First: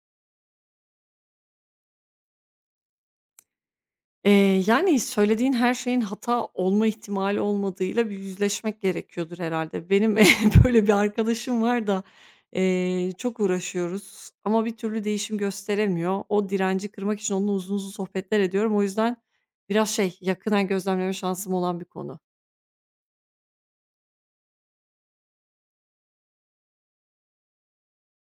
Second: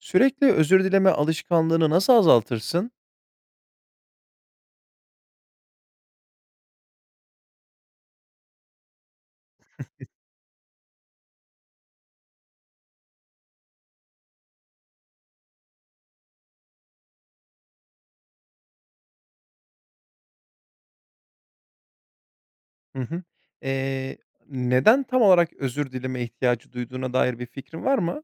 Sürekli özür dileme alışkanlığını nasıl azaltırsın? Yani, söylediğin her şeyin hata olma ihtimali olmadığıyla bir yüzleşmek gerekiyordur herhalde. Benim böyle bir arkadaşım var da, çok uğraşıyoruz ama bir türlü değişim gösteremiyor. O direnci kırmak için onunla uzun uzun sohbetler ediyorum. O yüzden biraz şey, yakından gözlemleme şansım olan bir konu. Hı hı. Eee, Neden tam olarak özür dileme ihtiyacı duyduğuna dair bir fikrin var mı?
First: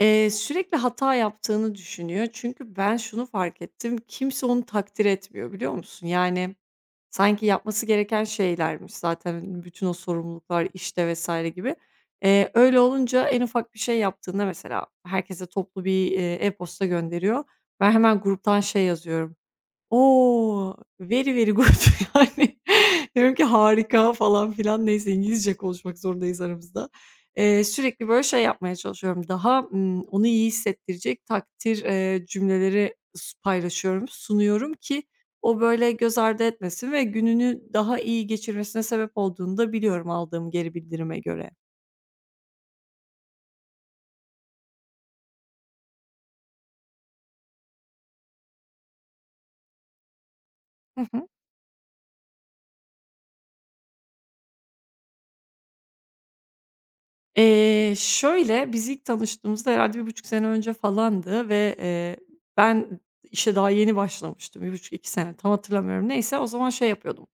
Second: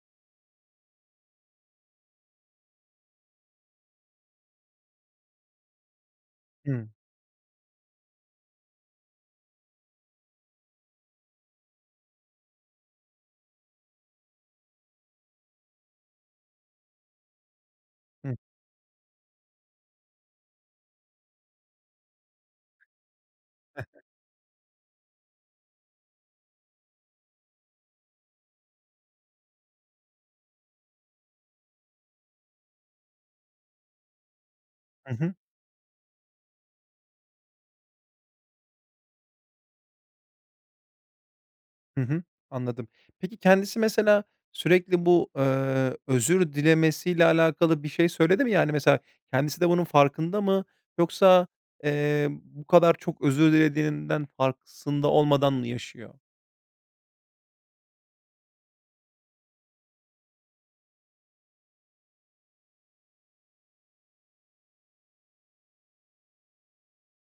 Sürekli hata yaptığını düşünüyor. Çünkü ben şunu fark ettim, kimse onu takdir etmiyor, biliyor musun? Yani. Hıı. Sanki yapması gereken şeylermiş zaten hani, bütün o sorumluluklar, işte vesaire gibi. Öyle olunca en ufak bir şey yaptığında mesela herkese toplu bir, e-posta gönderiyor. Ben hemen Hı. gruptan şey yazıyorum. O! Very, very good yani. Diyorum ki harika falan filan. Neyse İngilizce konuşmak zorundayız aramızda. Sürekli böyle şey yapmaya çalışıyorum. Daha, onu iyi hissettirecek takdir, cümleleri paylaşıyorum, sunuyorum ki Hı hı. o böyle göz ardı etmesin ve gününü daha iyi geçirmesine sebep olduğunu da biliyorum aldığım geri bildirime göre. Hı hı, anladım. Peki kendisi mesela sürekli bu özür dilemesiyle alakalı bir şey söyledi mi? Yani mesela kendisi de bunun farkında mı Hı hı. yoksa bu kadar çok özür dilediğinden farkında olmadan mı yaşıyor? Şöyle, biz ilk tanıştığımızda herhâlde 1,5 sene önce falandı ve, ben işe daha yeni başlamıştım. Bir buçuk iki sene tam hatırlamıyorum. Neyse o zaman şey yapıyordum.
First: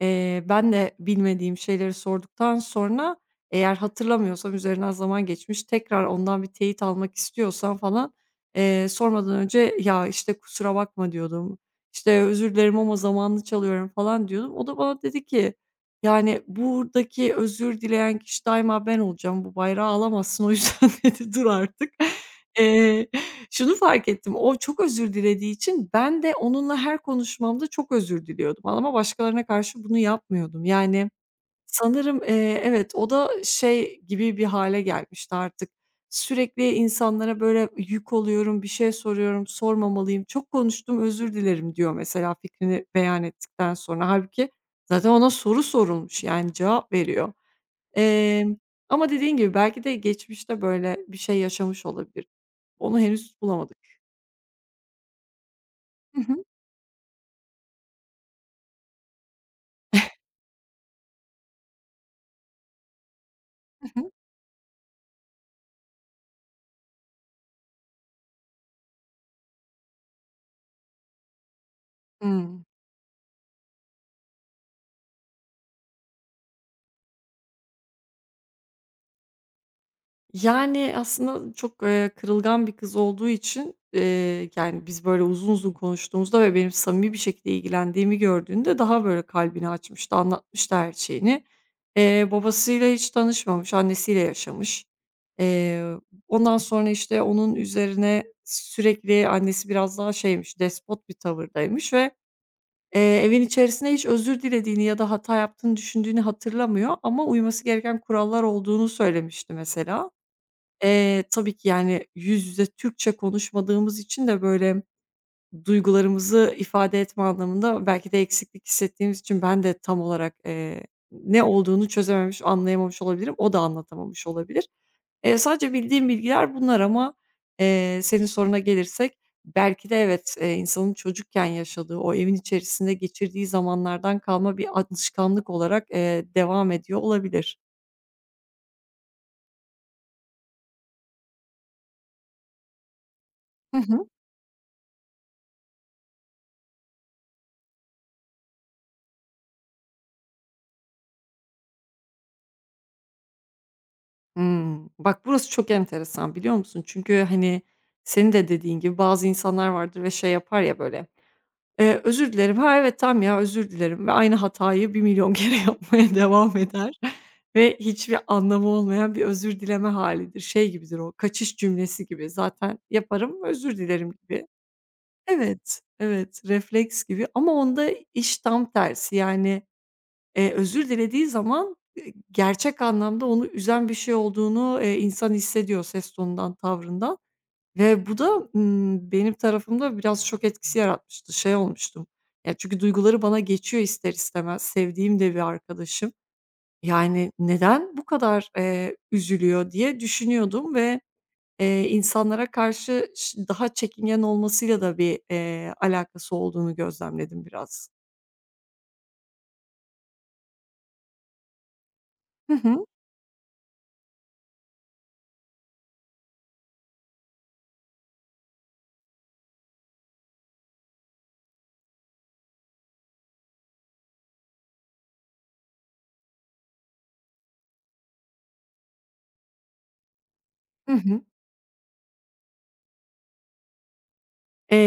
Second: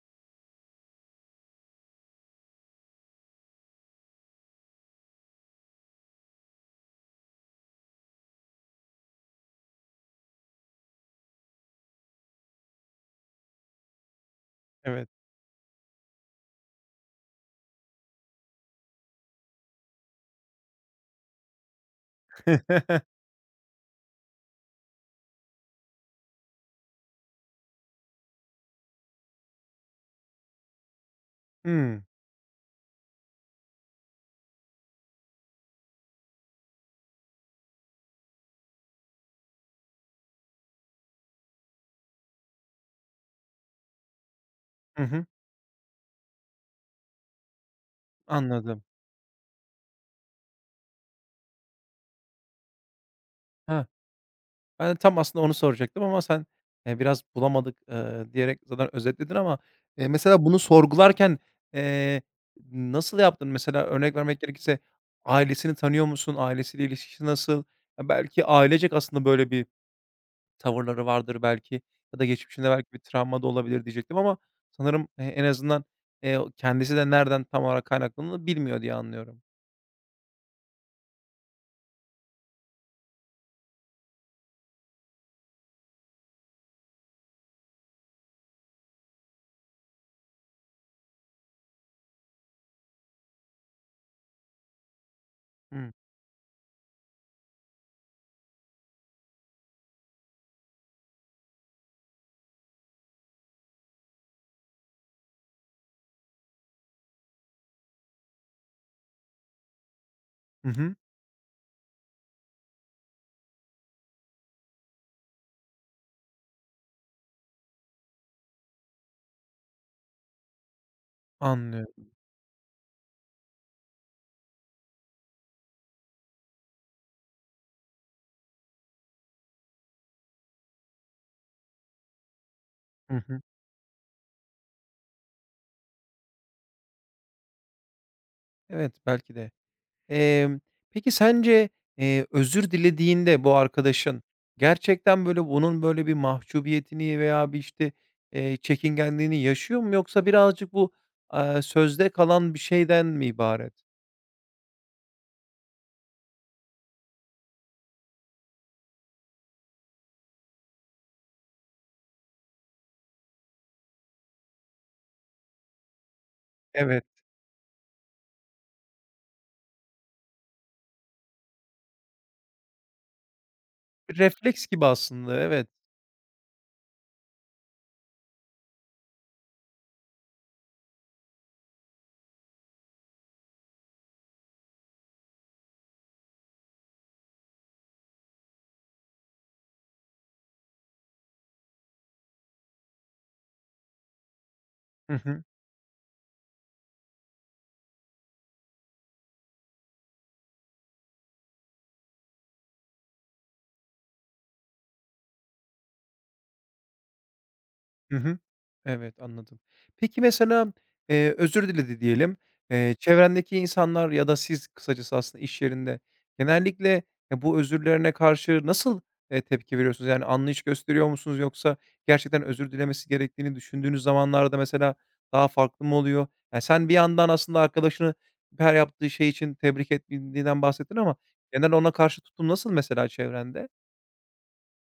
Ben de bilmediğim şeyleri sorduktan sonra eğer hatırlamıyorsam, üzerinden zaman geçmiş, tekrar ondan bir teyit almak istiyorsam falan, sormadan önce, "Ya, işte, kusura bakma." diyordum. İşte, "Özür dilerim ama zamanını çalıyorum." falan diyordum. O da bana Evet. dedi ki, "Yani, buradaki özür dileyen kişi daima ben olacağım. Bu bayrağı alamazsın. O yüzden" dedi, "dur artık." Şunu fark ettim, o çok özür dilediği için ben de onunla her konuşmamda çok özür diliyordum ama başkalarına karşı bunu yapmıyordum. Yani Hımm. sanırım, evet, o da şey gibi bir hale gelmişti artık. Sürekli insanlara böyle yük oluyorum, bir şey soruyorum, sormamalıyım, çok konuştum, özür dilerim diyor mesela fikrini beyan ettikten sonra. Halbuki Hı zaten hı. ona soru sorulmuş, yani cevap veriyor. Emm, Anladım. ama dediğin gibi belki de geçmişte böyle bir şey yaşamış olabilir. Onu henüz bulamadık. Heh. Ben de tam aslında onu soracaktım Hı ama hı. sen biraz bulamadık diyerek zaten özetledin ama mesela bunu sorgularken, eee, nasıl yaptın? Mesela Hı hı. örnek vermek gerekirse ailesini tanıyor musun? Ailesiyle ilişkisi nasıl? Ya, belki ailecek aslında böyle bir tavırları vardır belki ya da Hımm. geçmişinde belki bir travma da olabilir diyecektim ama sanırım en azından, o kendisi de nereden tam olarak kaynaklandığını bilmiyor diye anlıyorum. Yani, aslında çok, kırılgan bir kız olduğu için, yani, biz böyle uzun uzun konuştuğumuzda ve benim samimi bir şekilde ilgilendiğimi gördüğünde daha böyle kalbini açmıştı, anlatmıştı her şeyini. Babasıyla hiç tanışmamış, annesiyle yaşamış. Eee, ondan sonra, işte, onun üzerine sürekli annesi biraz daha şeymiş, despot bir tavırdaymış ve evin içerisinde hiç özür dilediğini ya da hata yaptığını düşündüğünü hatırlamıyor ama uyması gereken kurallar olduğunu söylemişti mesela. Hı hı. Tabii ki, yani, yüz yüze Türkçe konuşmadığımız için de, böyle, duygularımızı ifade etme anlamında belki de eksiklik hissettiğimiz için ben de tam olarak, ne olduğunu Anlıyorum. çözememiş, anlayamamış olabilirim. O da anlatamamış olabilir. Sadece bildiğim bilgiler bunlar ama, senin soruna gelirsek belki de evet, insanın çocukken yaşadığı, o evin içerisinde Hı hı. geçirdiği zamanlardan kalma bir alışkanlık olarak, devam ediyor olabilir. Evet, belki de. Emm, peki sence özür dilediğinde bu Hı hı. arkadaşın gerçekten, böyle, bunun, böyle, bir mahcubiyetini veya bir, işte çekingenliğini yaşıyor mu yoksa birazcık bu, sözde kalan bir şeyden mi ibaret? Hımm. Bak burası çok enteresan biliyor musun? Çünkü, hani, senin de dediğin gibi bazı insanlar vardır ve şey yapar ya böyle. Özür dilerim. Ha, evet, tam ya, özür dilerim ve aynı hatayı 1.000.000 kere yapmaya devam eder Evet, ve hiçbir anlamı olmayan bir özür dileme hâlidir. Şey gibidir o, kaçış cümlesi gibi zaten yaparım, özür dilerim bir gibi. refleks gibi aslında, evet. Evet, evet, refleks gibi ama onda iş tam tersi. Yani, özür dilediği zaman, gerçek anlamda onu üzen bir şey olduğunu, insan hissediyor ses tonundan, tavrından. Ve bu da, benim tarafımda biraz şok etkisi yaratmıştı. Şey olmuştum, ya, çünkü duyguları bana geçiyor ister istemez. Hı Sevdiğim de bir hı. arkadaşım. Yani, neden bu kadar, üzülüyor diye düşünüyordum ve, insanlara karşı daha çekingen olmasıyla da bir, alakası olduğunu gözlemledim biraz. Hı hı. Evet, anladım. Peki mesela, özür diledi diyelim. Hı hı. Çevrendeki insanlar ya da siz kısacası aslında iş yerinde genellikle, bu özürlerine karşı nasıl tepki veriyorsunuz? Yani anlayış gösteriyor musunuz yoksa gerçekten özür dilemesi gerektiğini düşündüğünüz zamanlarda mesela daha farklı mı oluyor? Ya, sen bir yandan aslında arkadaşını her yaptığı şey için tebrik ettiğinden Hı bahsettin ama hı. genel ona karşı tutum nasıl mesela çevrende? Eee,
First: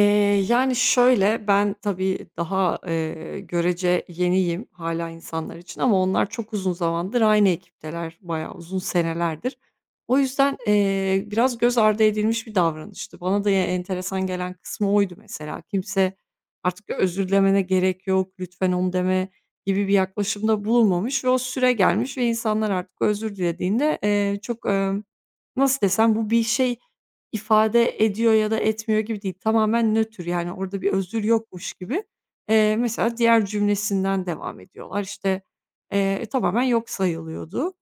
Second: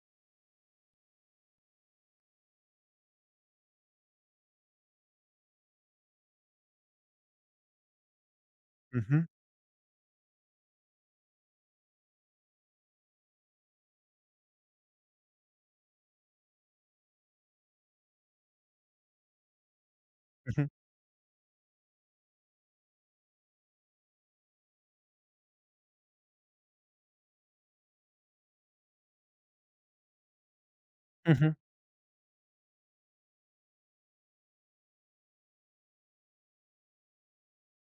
yani, şöyle, ben tabii daha, görece yeniyim hala insanlar için ama onlar çok uzun zamandır aynı ekipteler, bayağı uzun Hı hı. senelerdir. O yüzden, biraz göz ardı edilmiş bir davranıştı. Bana da ya enteresan gelen kısmı oydu mesela. Kimse artık özür dilemene gerek yok, lütfen onu deme gibi bir Hı yaklaşımda hı. bulunmamış ve o süre gelmiş ve insanlar artık özür dilediğinde, çok, nasıl desem, bu bir şey ifade ediyor ya da etmiyor gibi değil. Tamamen nötr yani orada bir özür Hı hı. yokmuş gibi. Mesela diğer cümlesinden devam ediyorlar. İşte, tamamen yok sayılıyordu.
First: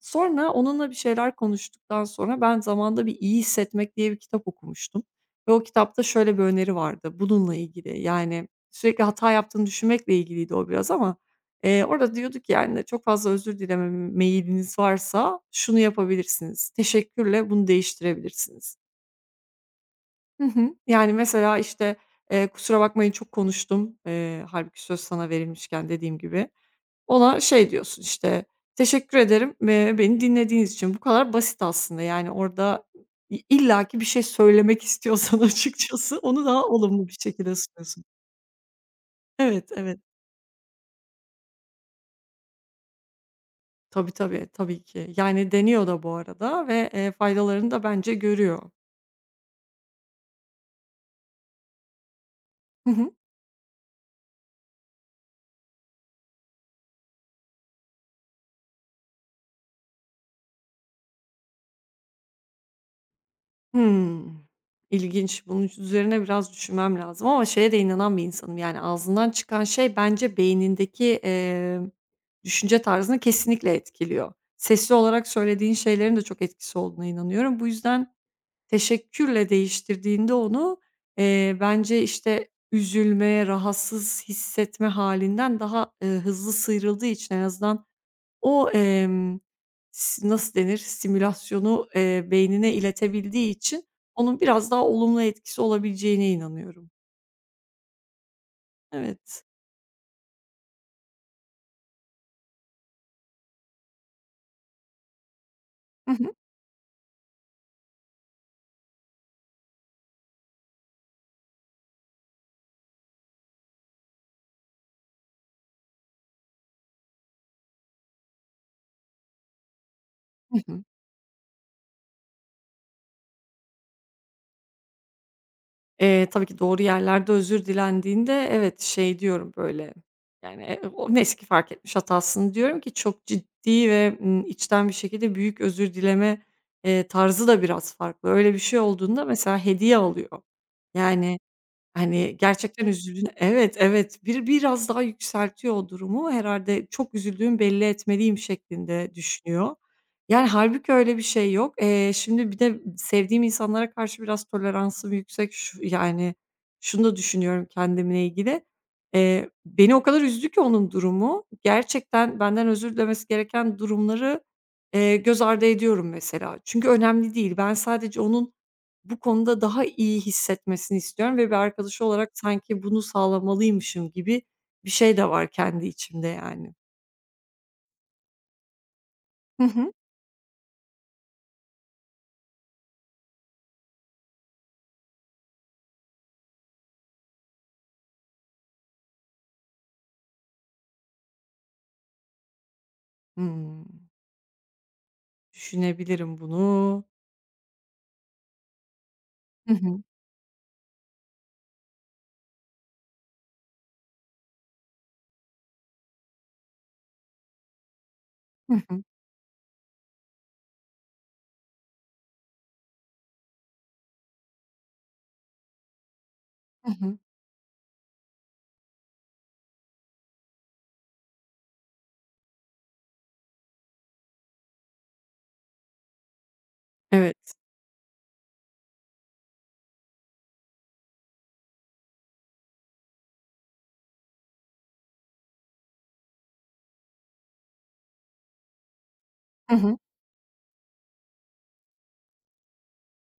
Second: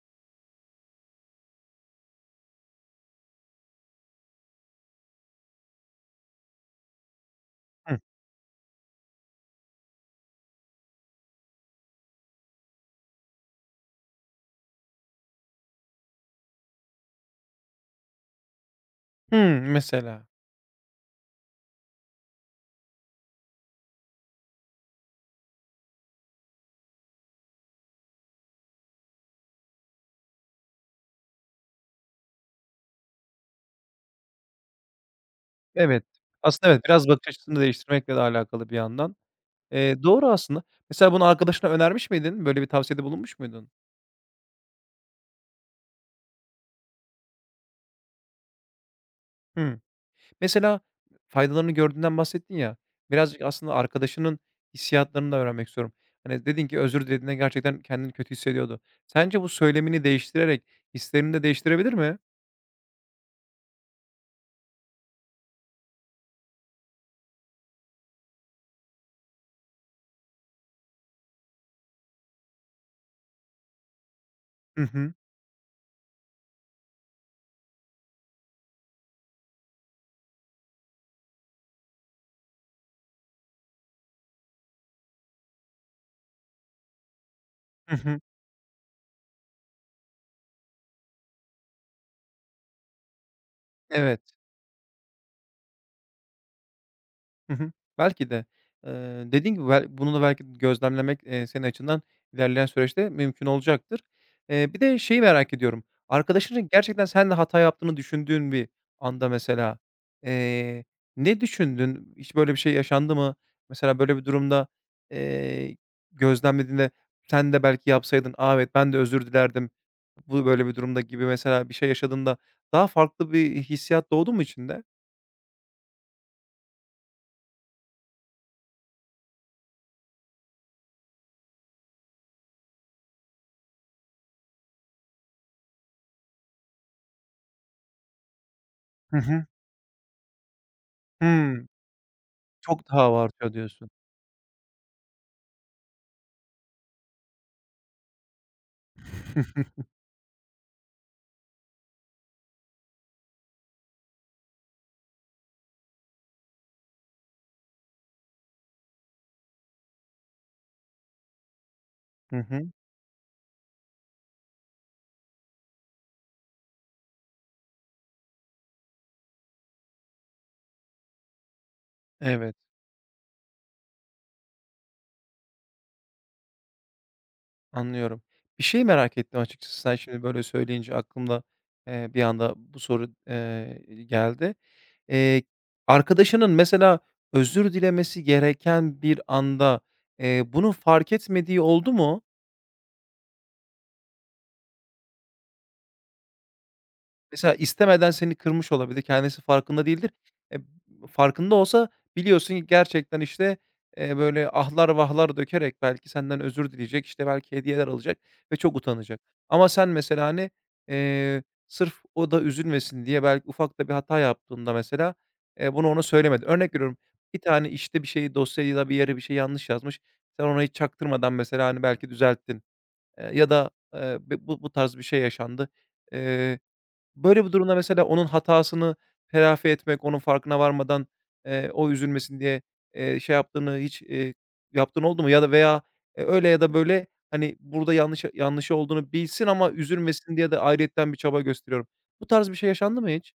Sonra onunla bir şeyler konuştuktan sonra ben zamanda bir iyi Hissetmek diye bir kitap okumuştum ve o kitapta şöyle bir öneri vardı bununla Hı. ilgili. Yani sürekli hata yaptığını düşünmekle ilgiliydi o biraz ama, orada diyorduk ki yani çok fazla özür dileme meyiliniz varsa şunu yapabilirsiniz. Teşekkürle bunu değiştirebilirsiniz. Hımm, mesela. Hı hı. Yani, mesela, işte, "Kusura bakmayın çok konuştum." Hâlbuki söz sana verilmişken dediğim gibi. Ona şey diyorsun, işte, "Teşekkür ederim, beni dinlediğiniz için." Bu kadar basit aslında. Yani, orada illaki bir şey söylemek istiyorsan Evet. açıkçası onu daha Aslında evet, olumlu biraz bir bakış şekilde açısını sunuyorsun. değiştirmekle de alakalı bir yandan. Evet, evet. Doğru aslında. Mesela bunu arkadaşına önermiş miydin? Böyle bir tavsiyede bulunmuş muydun? Tabii, tabii, tabii ki. Yani, deniyor da bu arada ve, faydalarını da bence görüyor. Hımm. Mesela faydalarını gördüğünden bahsettin ya, Hı hı. birazcık aslında arkadaşının hissiyatlarını da öğrenmek istiyorum. Hani, dedin ki özür dilediğinde gerçekten kendini kötü hissediyordu. Sence bu söylemini değiştirerek hislerini de değiştirebilir mi? Hımm. İlginç. Bunun üzerine biraz düşünmem lazım ama şeye de inanan bir insanım, yani, ağzından çıkan şey bence beynindeki, düşünce tarzını kesinlikle etkiliyor. Hı Sesli hı. olarak söylediğin şeylerin de çok etkisi olduğuna inanıyorum. Bu yüzden teşekkürle değiştirdiğinde onu, bence, işte, üzülme, rahatsız hissetme hâlinden daha, hızlı sıyrıldığı için en azından Hı hı. o, si nasıl denir, simülasyonu, beynine iletebildiği için Evet. onun biraz daha olumlu etkisi olabileceğine inanıyorum. Hı hı. Belki de. Eee, Evet. Dediğin gibi bunu da belki gözlemlemek, senin açından ilerleyen süreçte mümkün olacaktır. Bir de şeyi merak ediyorum. Hı hı. Arkadaşının gerçekten sen de hata yaptığını düşündüğün bir anda mesela, eee, ne düşündün? Hiç böyle bir şey yaşandı mı? Mesela böyle bir durumda, eee, gözlemlediğinde sen de belki yapsaydın, "A, evet, ben de özür dilerdim. Bu Hı böyle bir hı. durumda." gibi mesela bir şey yaşadığında daha farklı bir hissiyat doğdu mu içinde? Tabii ki doğru yerlerde özür dilendiğinde evet, şey diyorum böyle, yani, o neyse ki fark etmiş hatasını diyorum ki çok ciddi ve, içten bir şekilde büyük özür dileme, tarzı da biraz farklı. Öyle bir şey Hı olduğunda hı. mesela hediye alıyor. Yani. Hımm. Hani, gerçekten "Çok daha üzüldün. var." Evet, diyorsun. evet. Biraz daha yükseltiyor o durumu. Herhalde çok üzüldüğüm belli etmeliyim şeklinde düşünüyor. Yani, hâlbuki öyle bir şey yok. Şimdi bir de sevdiğim insanlara karşı biraz toleransım yüksek. Şu yani, şunu da düşünüyorum kendimle ilgili. Beni o kadar üzdü ki onun durumu, Hı gerçekten benden hı. özür dilemesi gereken durumları, göz ardı ediyorum mesela. Çünkü önemli değil. Ben sadece onun bu konuda daha iyi hissetmesini istiyorum ve bir arkadaşı olarak Evet, sanki bunu sağlamalıymışım gibi bir şey de var kendi içimde yani. anlıyorum. Bir şey merak ettim Hı açıkçası hı. sen şimdi böyle söyleyince aklımda, bir anda bu soru, geldi. Eee, Arkadaşının mesela özür dilemesi gereken bir anda, bunu fark etmediği oldu mu? Hımm. Düşünebilirim bunu. Mesela istemeden seni kırmış olabilir, kendisi Hı farkında hı. değildir. E, farkında olsa biliyorsun ki gerçekten, işte, böyle ahlar vahlar dökerek belki senden özür dileyecek, işte, belki hediyeler alacak ve Hı çok hı. utanacak. Ama sen mesela, hani, sırf o da üzülmesin diye belki ufak da bir hata yaptığında mesela, bunu ona söylemedin. Örnek Hı veriyorum, hı. bir tane, işte, bir şeyi dosyayı da bir yere bir şey yanlış yazmış. Sen ona hiç çaktırmadan mesela, hani, belki düzelttin, ya da, bu tarz bir şey yaşandı. Eee Böyle Evet. bir durumda mesela onun hatasını telafi etmek, onun farkına varmadan, o üzülmesin diye, şey yaptığını hiç, yaptığın oldu mu? Ya da veya, öyle ya da böyle, hani, burada yanlış yanlışı olduğunu bilsin ama Hı hı. üzülmesin diye de ayrıyeten bir çaba gösteriyorum. Bu tarz bir şey yaşandı mı hiç?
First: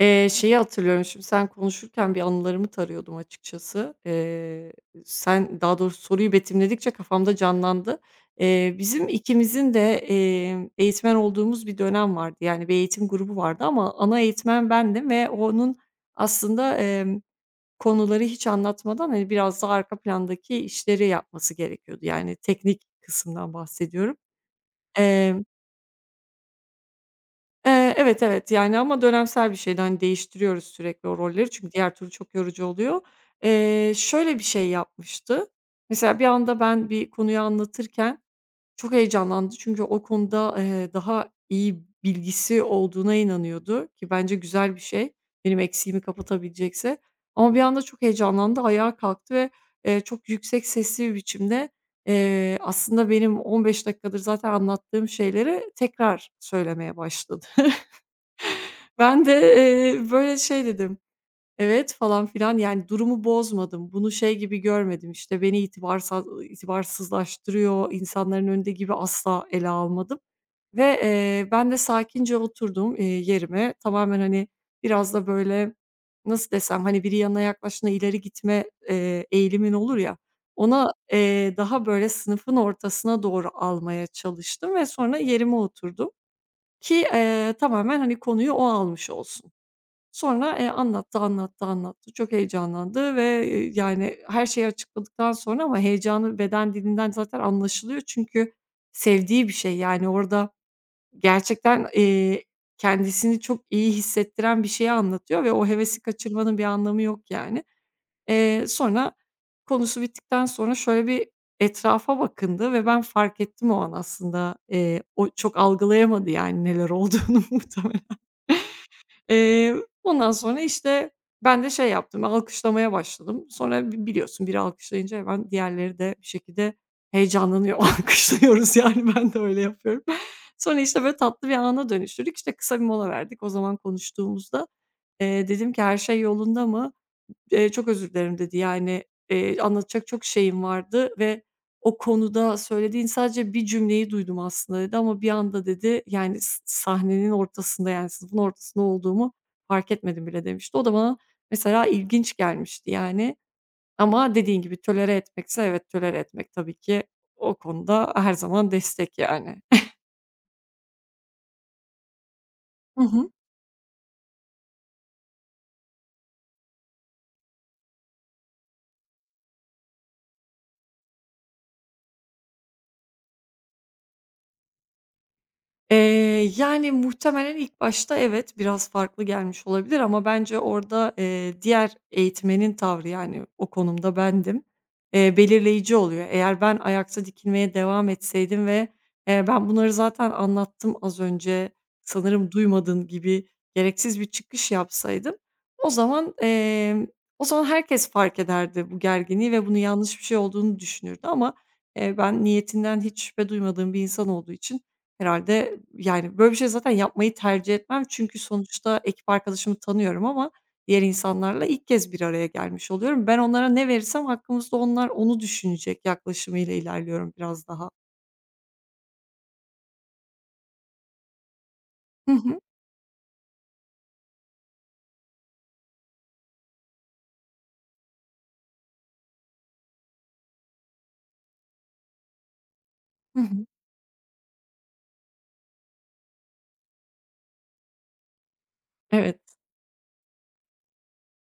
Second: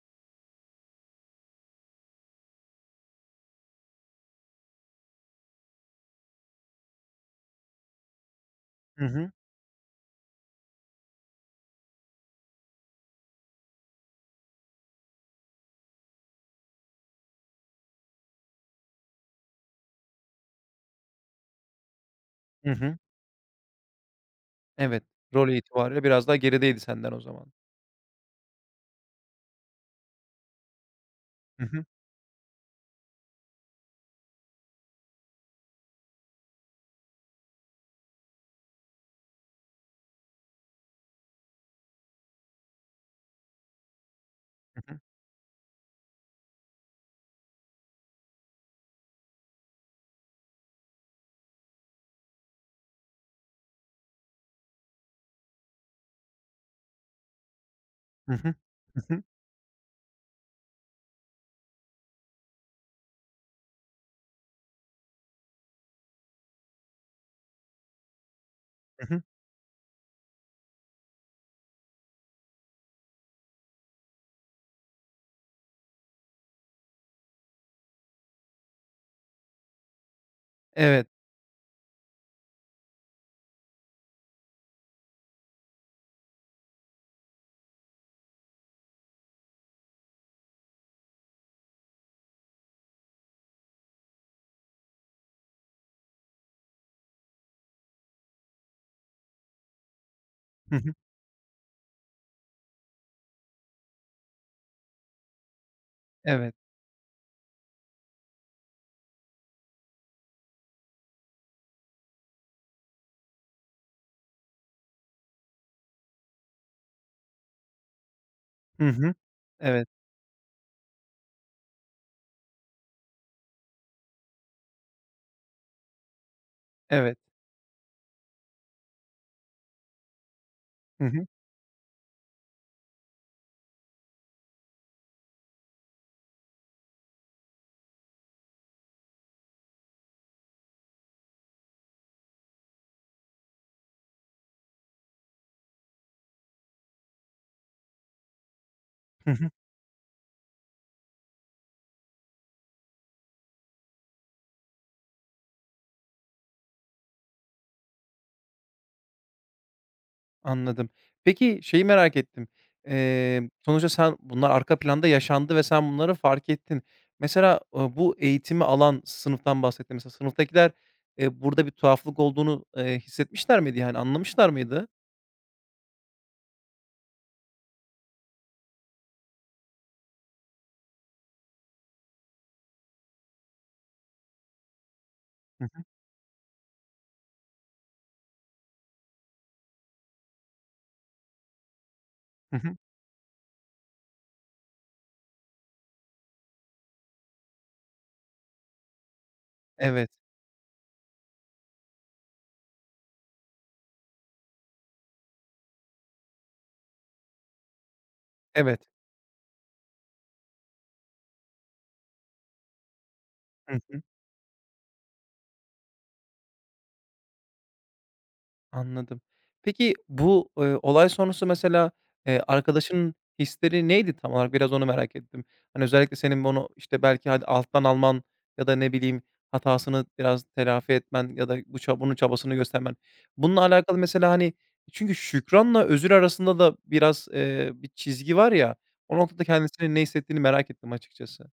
Şeyi hatırlıyorum şimdi sen konuşurken bir anılarımı tarıyordum açıkçası. Sen daha doğrusu soruyu betimledikçe kafamda canlandı. Eee, Hı bizim hı. ikimizin de, eğitmen olduğumuz bir dönem vardı. Yani bir eğitim grubu vardı ama ana eğitmen bendim ve onun aslında, konuları hiç anlatmadan, hani, biraz daha arka plandaki işleri yapması gerekiyordu. Yani Hı teknik hı. kısımdan bahsediyorum. Evet. Emm Rol itibariyle biraz daha gerideydi senden o zaman. evet, evet, yani, ama dönemsel bir şeydi. Hani, değiştiriyoruz sürekli o rolleri Hı çünkü hı. diğer türlü çok yorucu oluyor. Şöyle bir şey yapmıştı. Mesela bir anda ben bir konuyu anlatırken çok heyecanlandı çünkü o konuda, daha iyi bilgisi olduğuna inanıyordu ki bence güzel Hı bir hı. şey, benim eksiğimi kapatabilecekse. Ama bir anda çok heyecanlandı, ayağa kalktı ve, çok yüksek sesli bir biçimde, aslında benim 15 dakikadır zaten anlattığım şeyleri tekrar söylemeye başladı. Hı hı. Hı hı. Ben de, böyle şey dedim, "Evet." falan filan. Yani, durumu bozmadım. Bunu şey gibi görmedim, işte, beni itibarsızlaştırıyor insanların önünde gibi Hı hı. asla ele almadım ve, ben de sakince oturdum, yerime. Tamamen, hani, biraz da böyle, nasıl desem, hani, biri yanına yaklaştığında ileri gitme, eğilimin olur ya, ona, Evet. Daha böyle sınıfın ortasına doğru almaya çalıştım ve sonra yerime oturdum ki, tamamen, hani, konuyu o almış olsun. Sonra, anlattı, anlattı, anlattı. Çok heyecanlandı ve, yani, her şeyi açıkladıktan sonra ama heyecanı beden dilinden zaten anlaşılıyor çünkü sevdiği bir şey. Yani, orada Hı hı. gerçekten, kendisini çok iyi hissettiren bir şeyi anlatıyor ve o hevesi Evet. kaçırmanın bir anlamı yok, yani. Sonra konusu bittikten sonra şöyle bir etrafa bakındı ve ben fark ettim o an aslında. O çok algılayamadı, yani, neler olduğunu muhtemelen. Hı hı. Eee, Evet. ondan sonra, işte, ben de şey yaptım, alkışlamaya başladım. Sonra biliyorsun biri alkışlayınca hemen diğerleri de bir şekilde Evet. heyecanlanıyor. Alkışlıyoruz yani ben de öyle yapıyorum. Sonra, işte, Hı böyle hı. tatlı bir ana dönüştürdük. İşte, kısa bir mola verdik. O zaman konuştuğumuzda, dedim ki her şey yolunda mı? "Çok özür dilerim." dedi. Yani, "Anlatacak çok şeyim vardı ve o konuda söylediğin sadece bir cümleyi duydum aslında." dedi ama bir anda dedi, yani, sahnenin ortasında, yani, sınıfın ortasında Hı olduğumu hı. fark etmedim bile." demişti. O da bana mesela ilginç gelmişti, yani. Ama dediğin gibi tolere etmekse evet, tolere etmek tabii ki o konuda her zaman destek, yani. Anladım. Peki, şeyi merak ettim. Sonuçta sen bunlar arka planda yaşandı ve sen bunları fark ettin. Mesela, bu eğitimi alan sınıftan bahsettin. Mesela sınıftakiler, burada bir tuhaflık olduğunu, hissetmişler miydi? Yani anlamışlar mıydı? Eee, yani, muhtemelen ilk başta evet, biraz farklı gelmiş olabilir ama bence orada, diğer eğitmenin tavrı, yani, o konumda bendim, Hı hı. belirleyici oluyor. Eğer ben ayakta dikilmeye devam etseydim ve, ben bunları zaten anlattım az önce, sanırım Hı hı. duymadın gibi gereksiz bir çıkış yapsaydım, o zaman, emm, o zaman herkes fark ederdi bu gerginliği ve bunu Evet. yanlış bir şey olduğunu düşünürdü ama, ben niyetinden hiç şüphe duymadığım bir insan olduğu için Herhâlde, yani, böyle bir şey zaten yapmayı tercih etmem. Çünkü Evet. sonuçta ekip arkadaşımı tanıyorum ama diğer insanlarla ilk kez bir araya gelmiş oluyorum. Ben onlara Hı ne hı. verirsem hakkımızda onlar onu düşünecek yaklaşımıyla ilerliyorum biraz daha. Anladım. Peki bu olay sonrası mesela, Hı eee, hı. arkadaşının hisleri neydi tam olarak? Biraz onu merak ettim. Hani, özellikle senin bunu, işte, belki hadi alttan alman ya da ne bileyim hatasını biraz telafi etmen ya da bu ça bunun çabasını göstermen. Hı Bununla hı. alakalı mesela, hani, çünkü şükranla özür arasında da biraz, bir çizgi var ya, o Evet. noktada kendisinin ne hissettiğini merak ettim açıkçası.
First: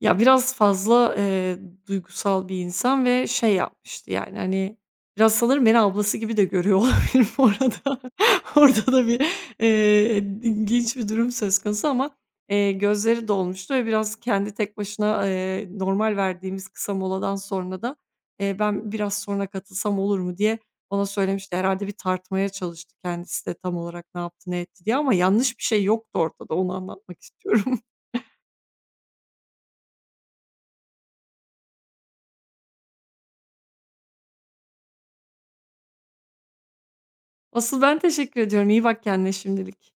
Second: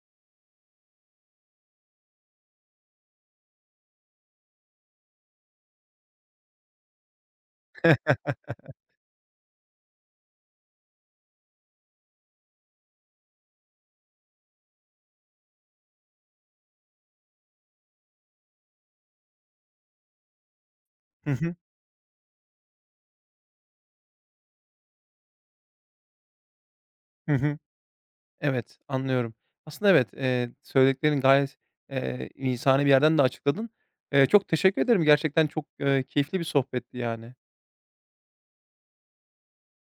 Ya, biraz fazla, duygusal bir insan ve şey yapmıştı, yani, hani, biraz sanırım beni ablası gibi de görüyor olabilir bu arada. Orada da bir, eee, ilginç bir durum söz konusu ama, gözleri dolmuştu ve biraz kendi tek başına, normal verdiğimiz kısa moladan sonra da, ben biraz sonra katılsam olur mu diye ona Hı hı. söylemişti. Herhalde bir tartmaya çalıştı kendisi de tam olarak ne yaptı, ne etti diye ama yanlış bir şey yoktu ortada, onu anlatmak Hı hı. istiyorum. Evet, anlıyorum. Aslında evet, söylediklerin gayet, insani bir yerden de açıkladın. Çok teşekkür ederim. Gerçekten çok, keyifli bir sohbetti yani. Asıl ben teşekkür ediyorum. İyi bak kendine şimdilik.